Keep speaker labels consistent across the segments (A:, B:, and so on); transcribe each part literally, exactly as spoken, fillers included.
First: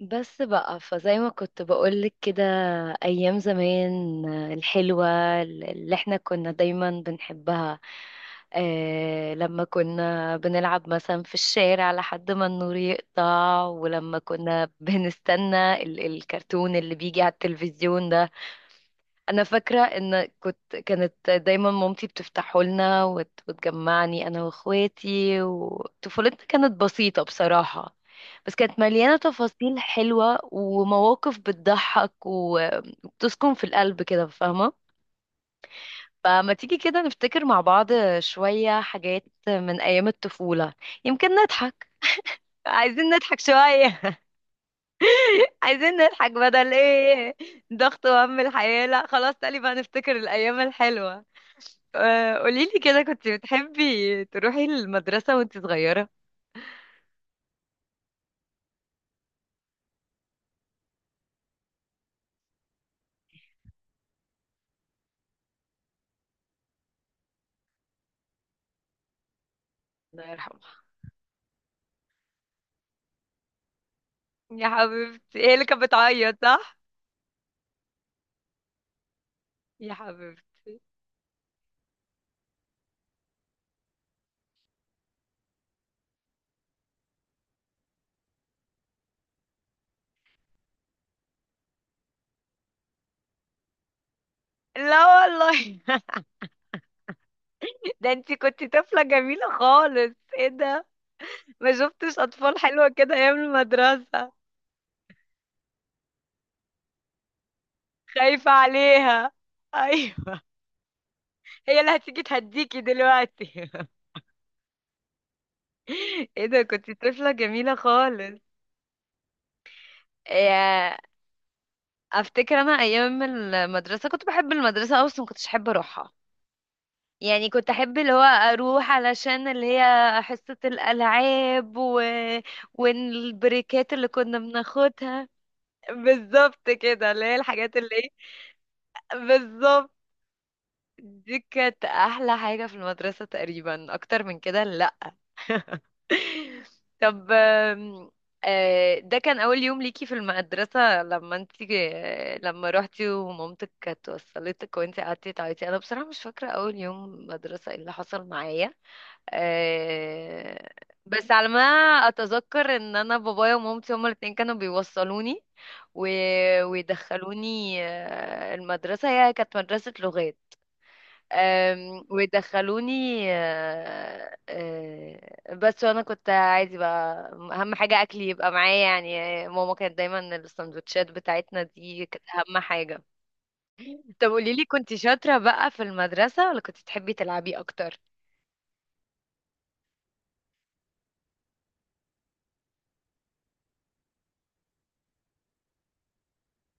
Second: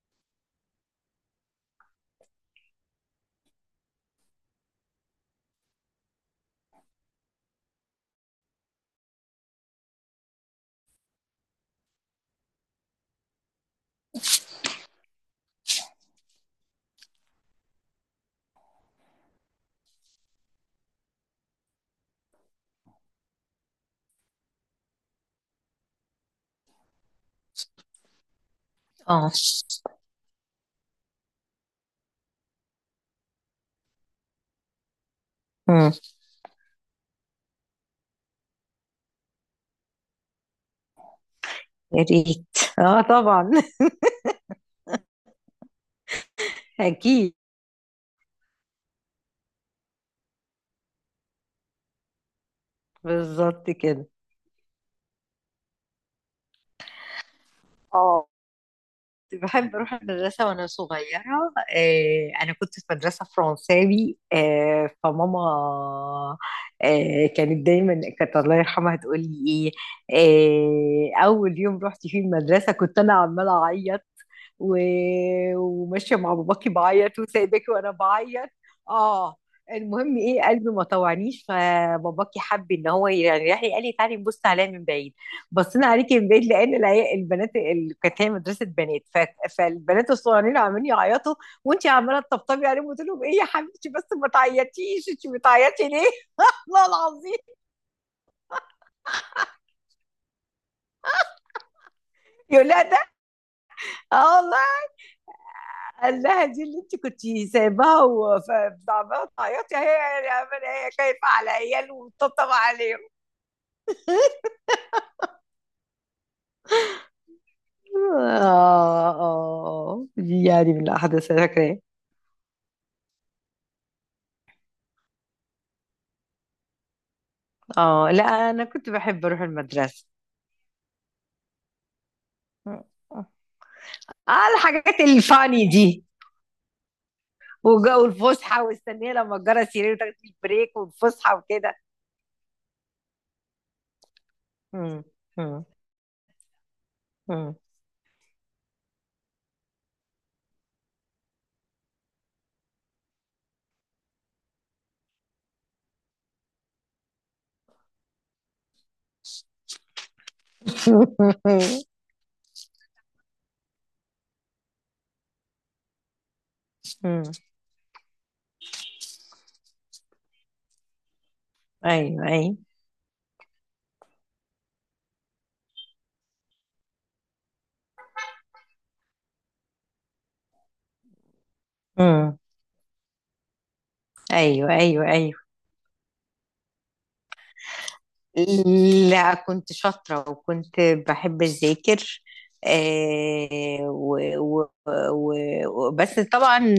A: بس بقى فزي ما كنت بقولك كده. أيام زمان، آه، الحلوة اللي احنا كنا دايما بنحبها. اه، لما كنا بنلعب مثلا في الشارع لحد ما النور يقطع، ولما كنا بنستنى ال- الكرتون اللي بيجي على التلفزيون ده. انا فاكره ان كنت كانت دايما مامتي بتفتحه لنا، وت- وتجمعني انا واخواتي. وطفولتنا كانت بسيطه بصراحه، بس كانت مليانه
B: اه.
A: تفاصيل حلوه ومواقف بتضحك و- وبتسكن في القلب كده، فاهمه؟
B: امم.
A: فما تيجي كده نفتكر مع بعض شويه حاجات من ايام الطفوله، يمكن نضحك.
B: يا ريت. اه
A: عايزين نضحك
B: طبعا.
A: شويه عايزين نضحك بدل ايه؟
B: اكيد.
A: ضغط وهم الحياه؟ لا خلاص، تقريبا هنفتكر الايام الحلوه. آه، قوليلي كده، كنت
B: بالظبط كده.
A: بتحبي تروحي المدرسة وانت صغيرة؟
B: اه. كنت بحب أروح المدرسة وأنا صغيرة. آه، أنا كنت في مدرسة فرنساوي، آه، فماما آه، كانت دايما كانت الله يرحمها تقول لي.
A: الله يرحمها.
B: إيه آه، أول يوم رحت فيه المدرسة كنت أنا عمالة أعيط،
A: يا حبيبتي، هي
B: و-
A: اللي كانت
B: وماشية مع
A: بتعيط
B: باباكي
A: صح؟
B: بعيط وسايباكي وأنا بعيط. آه
A: يا
B: المهم، إيه قلبي
A: حبيبتي.
B: ما طوعنيش، فباباكي حب إن هو يعني راح قال لي تعالي نبص عليها من بعيد. بصينا عليكي من بعيد لان العيا- البنات اللي كانت هي مدرسه بنات، ف- فالبنات الصغيرين عمالين يعيطوا، وانت عماله تطبطبي عليهم، قلت لهم ايه يا حبيبتي بس ما
A: لا
B: تعيطيش، انت
A: والله
B: بتعيطي ليه؟ والله العظيم.
A: ده انت كنت طفلة جميلة خالص. ايه ده! ما شفتش اطفال
B: يقول لها
A: حلوة
B: ده.
A: كده ايام المدرسة.
B: اه والله. قال لها دي اللي انت كنت سايباها
A: خايفة
B: وعماله
A: عليها.
B: تعيطي هي.
A: ايوه.
B: هي خايفه على
A: هي
B: عيال
A: اللي هتيجي
B: وتطبطب
A: تهديكي
B: عليهم.
A: دلوقتي ايه ده، كنت طفلة جميلة خالص.
B: اه اه، دي يعني من
A: يا.
B: الاحداث اللي أنا فاكراها.
A: افتكر انا ايام المدرسة كنت بحب المدرسة أوي، بس ما كنتش احب اروحها. يعني كنت احب
B: اه.
A: اللي هو
B: لا، انا
A: اروح
B: كنت بحب اروح
A: علشان اللي هي
B: المدرسه.
A: حصة الالعاب و... والبريكات اللي كنا
B: آه الحاجات
A: بناخدها.
B: الفاني دي،
A: بالظبط كده، اللي هي الحاجات اللي
B: وجو
A: ايه.
B: الفسحة، واستنيه لما تجرى
A: بالظبط.
B: السرير وتاخد البريك والفسحة
A: دي
B: وكده.
A: كانت احلى حاجة في المدرسة تقريبا، اكتر من كده لا.
B: امم. امم.
A: طب
B: امم.
A: آم، آه، ده كان اول يوم ليكي في المدرسة لما انتي آه، لما روحتي ومامتك كانت وصلتك وانتي قعدتي تعيطي. انا بصراحة مش فاكرة اول يوم مدرسة ايه اللي حصل معايا. آه، بس على ما اتذكر ان انا بابايا ومامتي هما الاتنين كانوا بيوصلوني و...
B: امم.
A: ويدخلوني آه، المدرسة. هي كانت مدرسة لغات. آم،
B: أيوه أيوه.
A: ويدخلوني آه، آه، بس. وانا كنت عادي بقى، اهم حاجة اكلي يبقى معايا، يعني ماما كانت دايما السندوتشات بتاعتنا دي كانت
B: امم.
A: اهم حاجة. طب قوليلي،
B: أيوه
A: كنت
B: أيوه
A: شاطرة
B: أيوه.
A: بقى في المدرسة ولا كنت تحبي تلعبي اكتر؟
B: لا كنت شاطرة وكنت بحب أذاكر. آه و و و وبس طبعا.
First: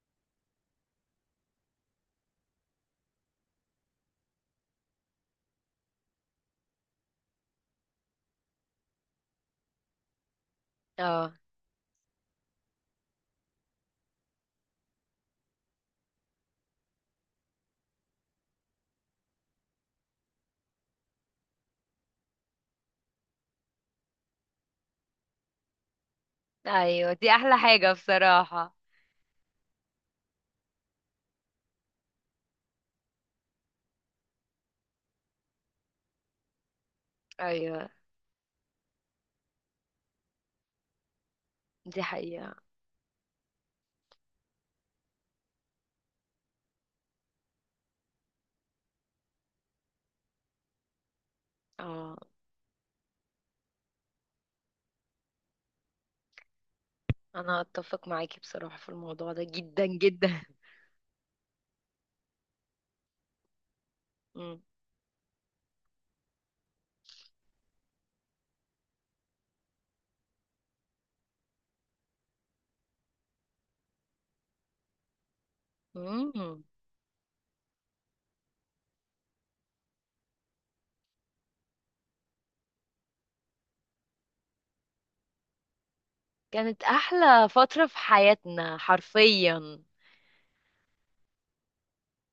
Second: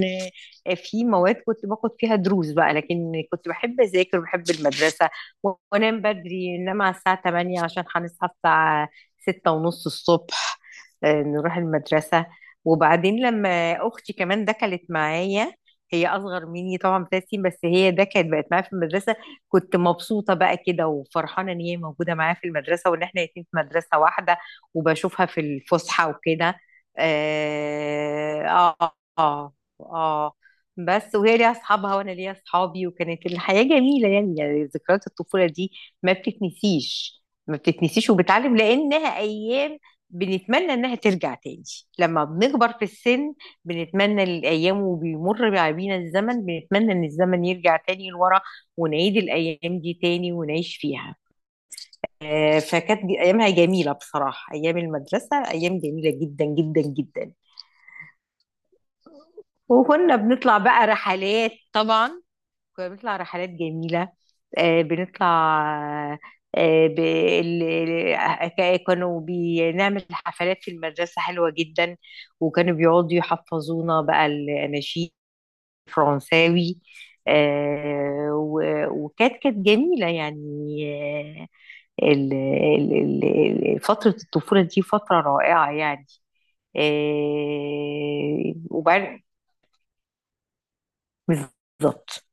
B: آه، في مواد كنت باخد فيها دروس بقى، لكن كنت بحب أذاكر وبحب المدرسة، و- وأنام بدري، إنما على الساعة تمانية عشان هنصحى الساعة ستة ونص الصبح، آه،
A: اه.
B: نروح المدرسة. وبعدين لما أختي كمان دخلت معايا، هي أصغر مني طبعا بثلاث سنين، بس هي ده كانت بقت معايا في المدرسة. كنت مبسوطة بقى كده وفرحانة إن هي موجودة معايا في المدرسة، وإن إحنا الاتنين في مدرسة واحدة، وبشوفها في الفسحة وكده.
A: ايوه، دي احلى حاجة
B: آه
A: بصراحة.
B: آه. آه آه. بس وهي ليها أصحابها وأنا ليا أصحابي، وكانت الحياة جميلة يعني. يعني ذكريات الطفولة دي ما بتتنسيش، ما
A: ايوه،
B: بتتنسيش، وبتعلم، لأنها أيام بنتمنى إنها ترجع تاني
A: دي
B: لما
A: حقيقة.
B: بنكبر في السن. بنتمنى الأيام، وبيمر بينا الزمن، بنتمنى إن الزمن يرجع تاني لورا ونعيد الأيام دي تاني ونعيش فيها.
A: اه،
B: آه، فكانت ج- أيامها جميلة بصراحة، أيام المدرسة أيام جميلة جدا جدا جدا.
A: انا اتفق معاكي بصراحة في الموضوع ده جدا
B: وكنا
A: جدا.
B: بنطلع بقى رحلات طبعا، كنا بنطلع رحلات جميلة.
A: مم.
B: آه، بنطلع آه، ب- ال- ال- ك- كانوا بنعمل حفلات في المدرسة حلوة جدا، وكانوا بيقعدوا يحفظونا بقى الأناشيد
A: مم.
B: الفرنساوي. آه، و- وكانت كانت جميلة يعني. آه، ال- ال- ال- ال- فترة الطفولة دي فترة رائعة يعني.
A: كانت احلى فترة في
B: إيه
A: حياتنا
B: وبعد.
A: حرفيا.
B: بالظبط.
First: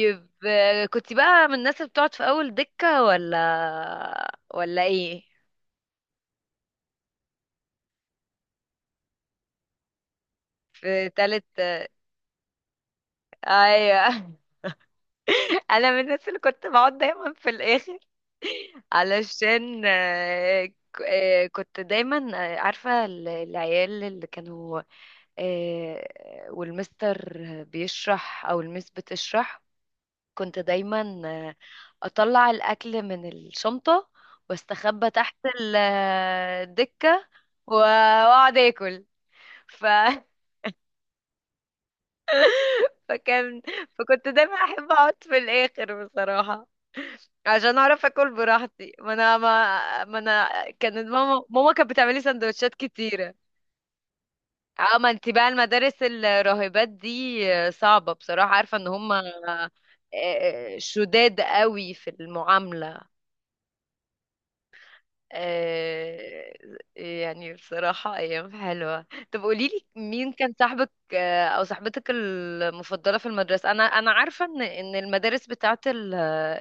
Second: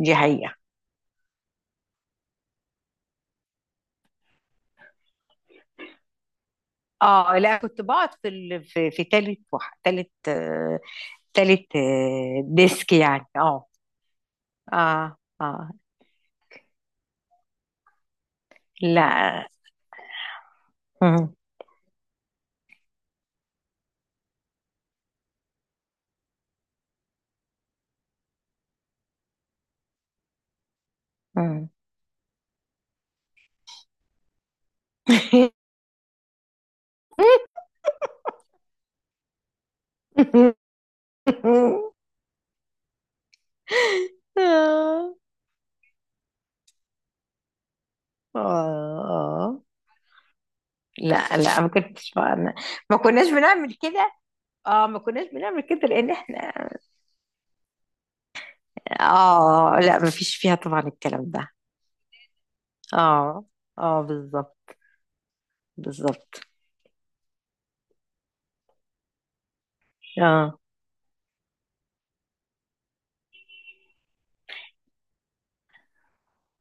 B: دي حقيقة.
A: آه، كنت بقى من الناس اللي بتقعد في اول دكة ولا ولا ايه؟
B: اه، لا كنت بقعد في ال... في في تالت وح... تالت آه،
A: في تالت.
B: تالت آه، ديسك يعني. اه
A: ايوه
B: اه اه.
A: انا من الناس اللي كنت بقعد دايما في الاخر
B: لا.
A: علشان آه، ك-
B: مم.
A: آه، كنت دايما آه، عارفة ال- العيال اللي كانوا آه، والمستر بيشرح او المس بتشرح، كنت دايما آه،
B: مم.
A: اطلع الاكل من الشنطة، واستخبى تحت ال- آه، الدكة و- واقعد اكل ف... فكان، فكنت دايما احب اقعد
B: آه.
A: في الاخر بصراحة، عشان اعرف اكل براحتي. ما انا
B: آه.
A: ما, ما انا كانت
B: لا
A: ماما
B: لا، ما
A: ماما كانت
B: كنتش
A: بتعملي
B: ما
A: سندوتشات
B: ما كناش
A: كتيره.
B: بنعمل كده. اه
A: اه،
B: ما
A: ما
B: كناش
A: انت بقى
B: بنعمل كده
A: المدارس
B: لان احنا.
A: الراهبات دي صعبه بصراحه، عارفه ان هم آه،
B: اه. لا. ما فيش فيها
A: آه،
B: طبعا الكلام
A: شداد
B: ده.
A: قوي في المعامله.
B: اه اه بالظبط. بالظبط.
A: آه. يعني بصراحة أيام حلوة. طب قوليلي، مين كان
B: اه
A: صاحبك آه أو صاحبتك المفضلة في المدرسة؟ أنا أنا عارفة إن إن المدارس بتاعة ال-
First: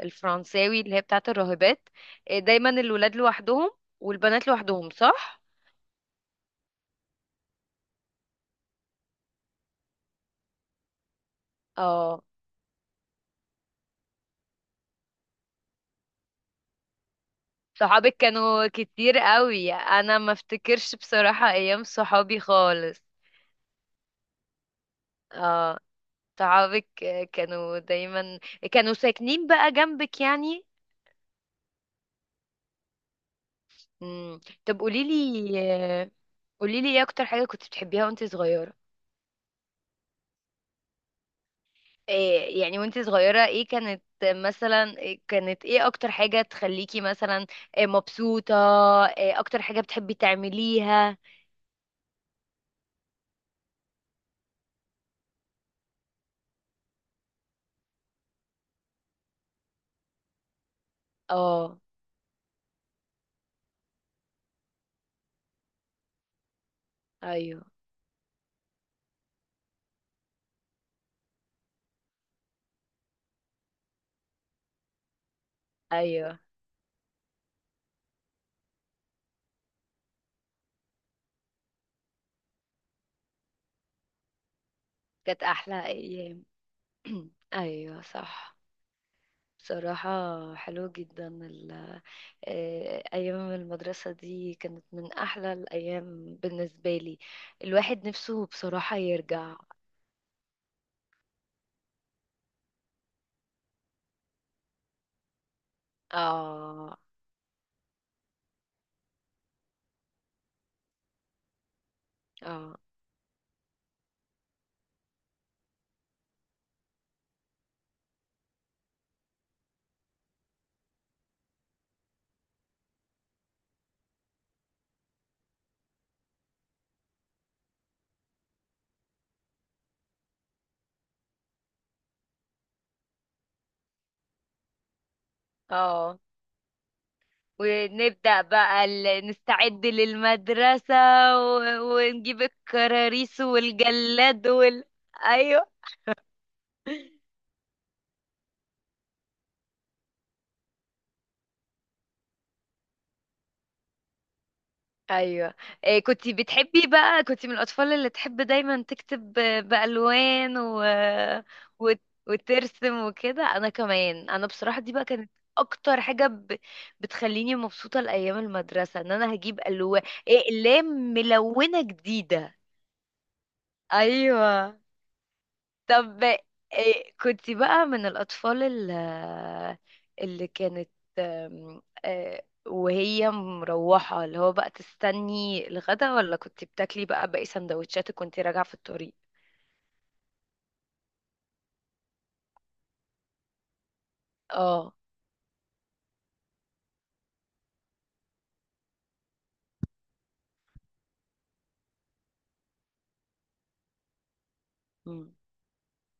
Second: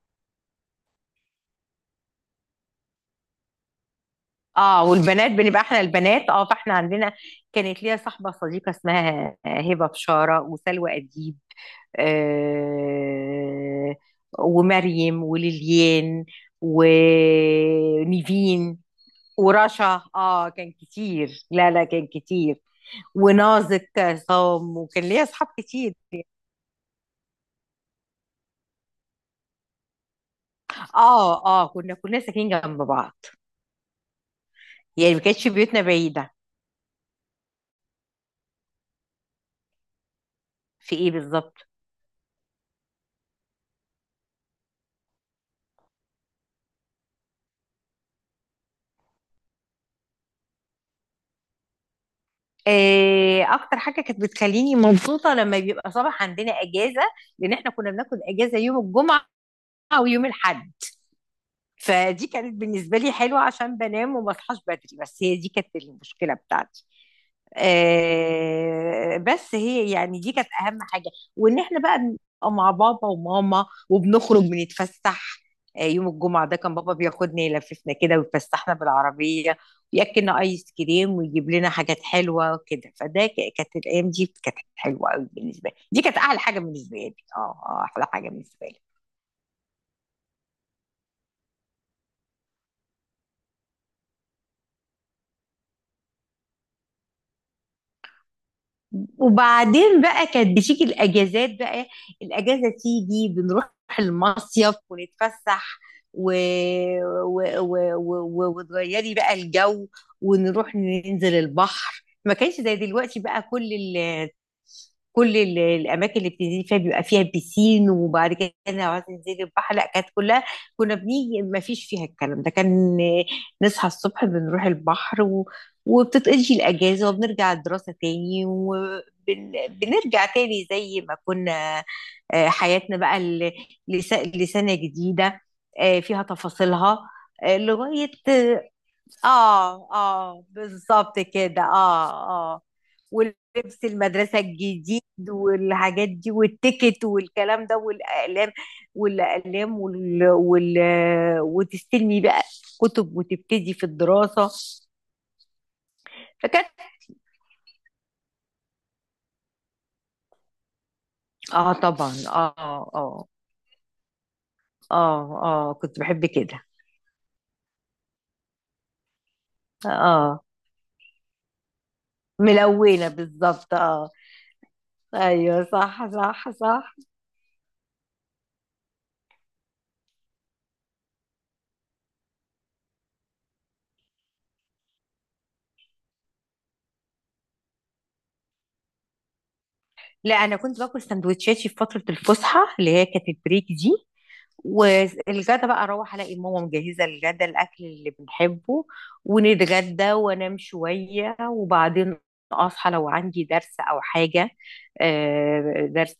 A: الفرنساوي اللي هي بتاعة الراهبات، آه، دايما الولاد لوحدهم والبنات لوحدهم
B: اه. والبنات
A: صح؟
B: بنبقى احنا البنات، اه فاحنا عندنا كانت ليا صاحبة صديقة اسمها هبة بشارة، وسلوى أديب،
A: اه.
B: آه ومريم، وليليان،
A: صحابك كانوا
B: ونيفين،
A: كتير قوي،
B: ورشا.
A: أنا ما
B: اه كان
A: افتكرش
B: كتير.
A: بصراحة
B: لا
A: أيام
B: لا كان
A: صحابي
B: كتير.
A: خالص.
B: ونازك عصام، وكان ليا اصحاب
A: اه،
B: كتير.
A: صحابك آه، كانوا دايما كانوا ساكنين بقى جنبك يعني؟
B: اه اه، كنا كلنا ساكنين جنب بعض،
A: مم. طب قولي
B: يعني ما كانتش بيوتنا
A: لي
B: بعيدة.
A: قولي لي، ايه اكتر حاجة كنت بتحبيها وانت صغيرة؟
B: في ايه بالظبط.
A: إيه يعني وانت صغيرة ايه كانت مثلا؟ إيه كانت ايه اكتر حاجة تخليكي مثلا إيه مبسوطة؟ إيه اكتر حاجة بتحبي تعمليها؟
B: إيه اكتر حاجة كانت بتخليني مبسوطة لما بيبقى صباح عندنا اجازة، لان احنا كنا بناخد اجازة يوم الجمعة ويوم الاحد.
A: اه.
B: فدي كانت بالنسبة لي حلوة عشان بنام وما اصحاش بدري، بس هي دي كانت المشكلة بتاعتي.
A: ايوه
B: آه، بس هي يعني دي كانت اهم حاجه، وان احنا بقى نبقى مع بابا وماما وبنخرج بنتفسح. آه، يوم
A: ايوه.
B: الجمعه ده كان بابا بياخدنا يلففنا كده ويفسحنا بالعربيه، وياكلنا ايس كريم ويجيب لنا حاجات حلوه كده. فده ك- كانت الايام دي كانت حلوه قوي
A: كانت
B: بالنسبه لي،
A: احلى
B: دي كانت احلى
A: ايام
B: حاجه بالنسبه لي. اه آه،
A: ايوه
B: احلى حاجه
A: صح،
B: بالنسبه لي.
A: بصراحة. حلو جدا ال- إيه، أيام المدرسة دي كانت من أحلى الأيام بالنسبة لي. الواحد نفسه بصراحة يرجع.
B: وبعدين بقى كانت بتيجي الاجازات بقى، الاجازه تيجي بنروح المصيف ونتفسح، و...
A: اه
B: و... و... و... و... وتغيري بقى الجو. ونروح ننزل البحر، ما كانش
A: اه
B: زي دلوقتي بقى. كل ال... كل ال- الاماكن اللي بتنزلي فيها بيبقى فيها بيسين، وبعد كده لو عايزه تنزلي البحر لا كانت كلها. كنا بنيجي ما فيش فيها الكلام ده، كان نصحى الصبح بنروح البحر و... وبتتقضي الاجازه، وبنرجع الدراسه تاني، وبنرجع تاني زي ما كنا. آه، حياتنا بقى ال- لس- لسنه جديده آه،
A: اه.
B: فيها تفاصيلها آه، لغايه.
A: ونبدأ بقى ال- نستعد
B: اه اه
A: للمدرسة
B: بالظبط
A: و...
B: كده اه
A: ونجيب
B: اه.
A: الكراريس
B: ولبس المدرسة
A: والجلاد وال...
B: الجديد،
A: ايوه
B: والحاجات دي والتيكت والكلام ده، والأقلام والأقلام وال... وال... وتستلمي بقى كتب وتبتدي في الدراسة.
A: ايوه. إيه، كنت
B: فكانت.
A: بتحبي بقى، كنت من الأطفال اللي تحب دايما تكتب ب- بألوان و...
B: اه
A: وت...
B: طبعا. اه
A: وترسم
B: اه
A: وكده؟ انا كمان، انا بصراحة دي بقى كانت
B: اه اه كنت
A: اكتر
B: بحب
A: حاجة ب...
B: كده.
A: بتخليني مبسوطة لأيام المدرسة، ان انا هجيب ألوان
B: اه
A: إقلام ملونة جديدة.
B: ملونة بالظبط. اه
A: ايوه.
B: ايوه صح
A: طب
B: صح صح.
A: إيه، كنت بقى من الأطفال ال- اللي كانت أم، آه، وهي مروحة اللي هو بقى تستني الغدا، ولا كنت بتاكلي بقى باقي سندوتشاتك وانت راجعة في الطريق؟
B: لا انا كنت باكل سندوتشاتي في فترة الفسحة اللي هي كانت البريك دي.
A: اه.
B: والغدا بقى اروح الاقي ماما مجهزه الغدا الاكل اللي بنحبه، ونتغدى وانام شويه، وبعدين اصحى لو عندي درس او حاجه.
A: مم.
B: آه، درس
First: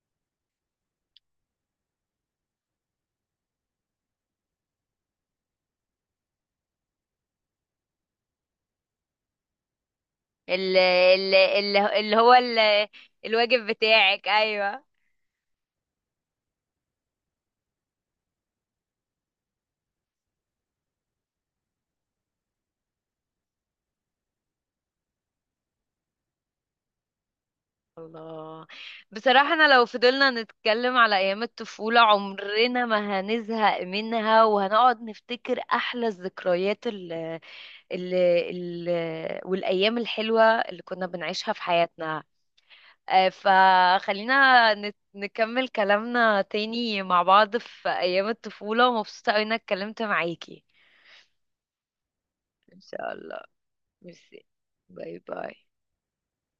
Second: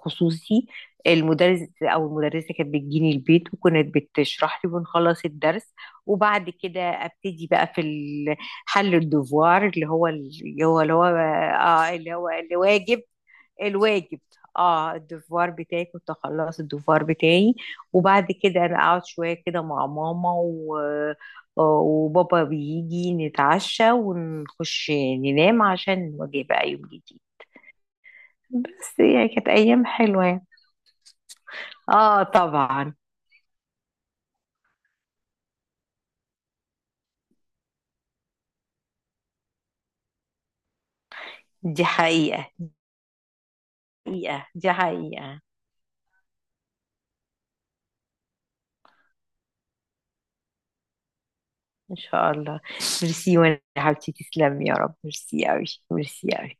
B: خصوصي. المدرس او المدرسه كانت بتجيني البيت وكانت بتشرح لي ونخلص الدرس. وبعد كده ابتدي بقى في ال- حل الدوفوار اللي هو اللي
A: ال-
B: هو اللي هو
A: ال- ال-
B: آه اللي
A: اللي
B: هو
A: هو
B: اللي
A: ال-
B: واجب.
A: الواجب
B: الواجب.
A: بتاعك ايوه.
B: اه الدفوار بتاعي كنت اخلص الدفوار بتاعي، وبعد كده انا اقعد شويه كده مع ماما، و... وبابا بيجي نتعشى ونخش ننام عشان نواجه بقى يوم جديد.
A: الله.
B: بس يعني كانت
A: بصراحة أنا
B: ايام
A: لو
B: حلوه
A: فضلنا
B: يعني.
A: نتكلم على أيام الطفولة
B: اه
A: عمرنا
B: طبعا.
A: ما هنزهق منها، وهنقعد نفتكر أحلى الذكريات اللي ال ال والأيام الحلوة اللي كنا بنعيشها في
B: دي
A: حياتنا.
B: حقيقه.
A: آه،
B: حقيقه دي
A: فخلينا نت-
B: حقيقه.
A: نكمل كلامنا تاني مع بعض في أيام الطفولة، ومبسوطة أوي إنك اتكلمت معاكي.
B: ان شاء الله.
A: إن شاء
B: ميرسي،
A: الله.
B: وانا يا حبيبتي
A: ميرسي.
B: تسلمي يا رب،
A: باي
B: ميرسي
A: باي.
B: قوي. ميرسي قوي.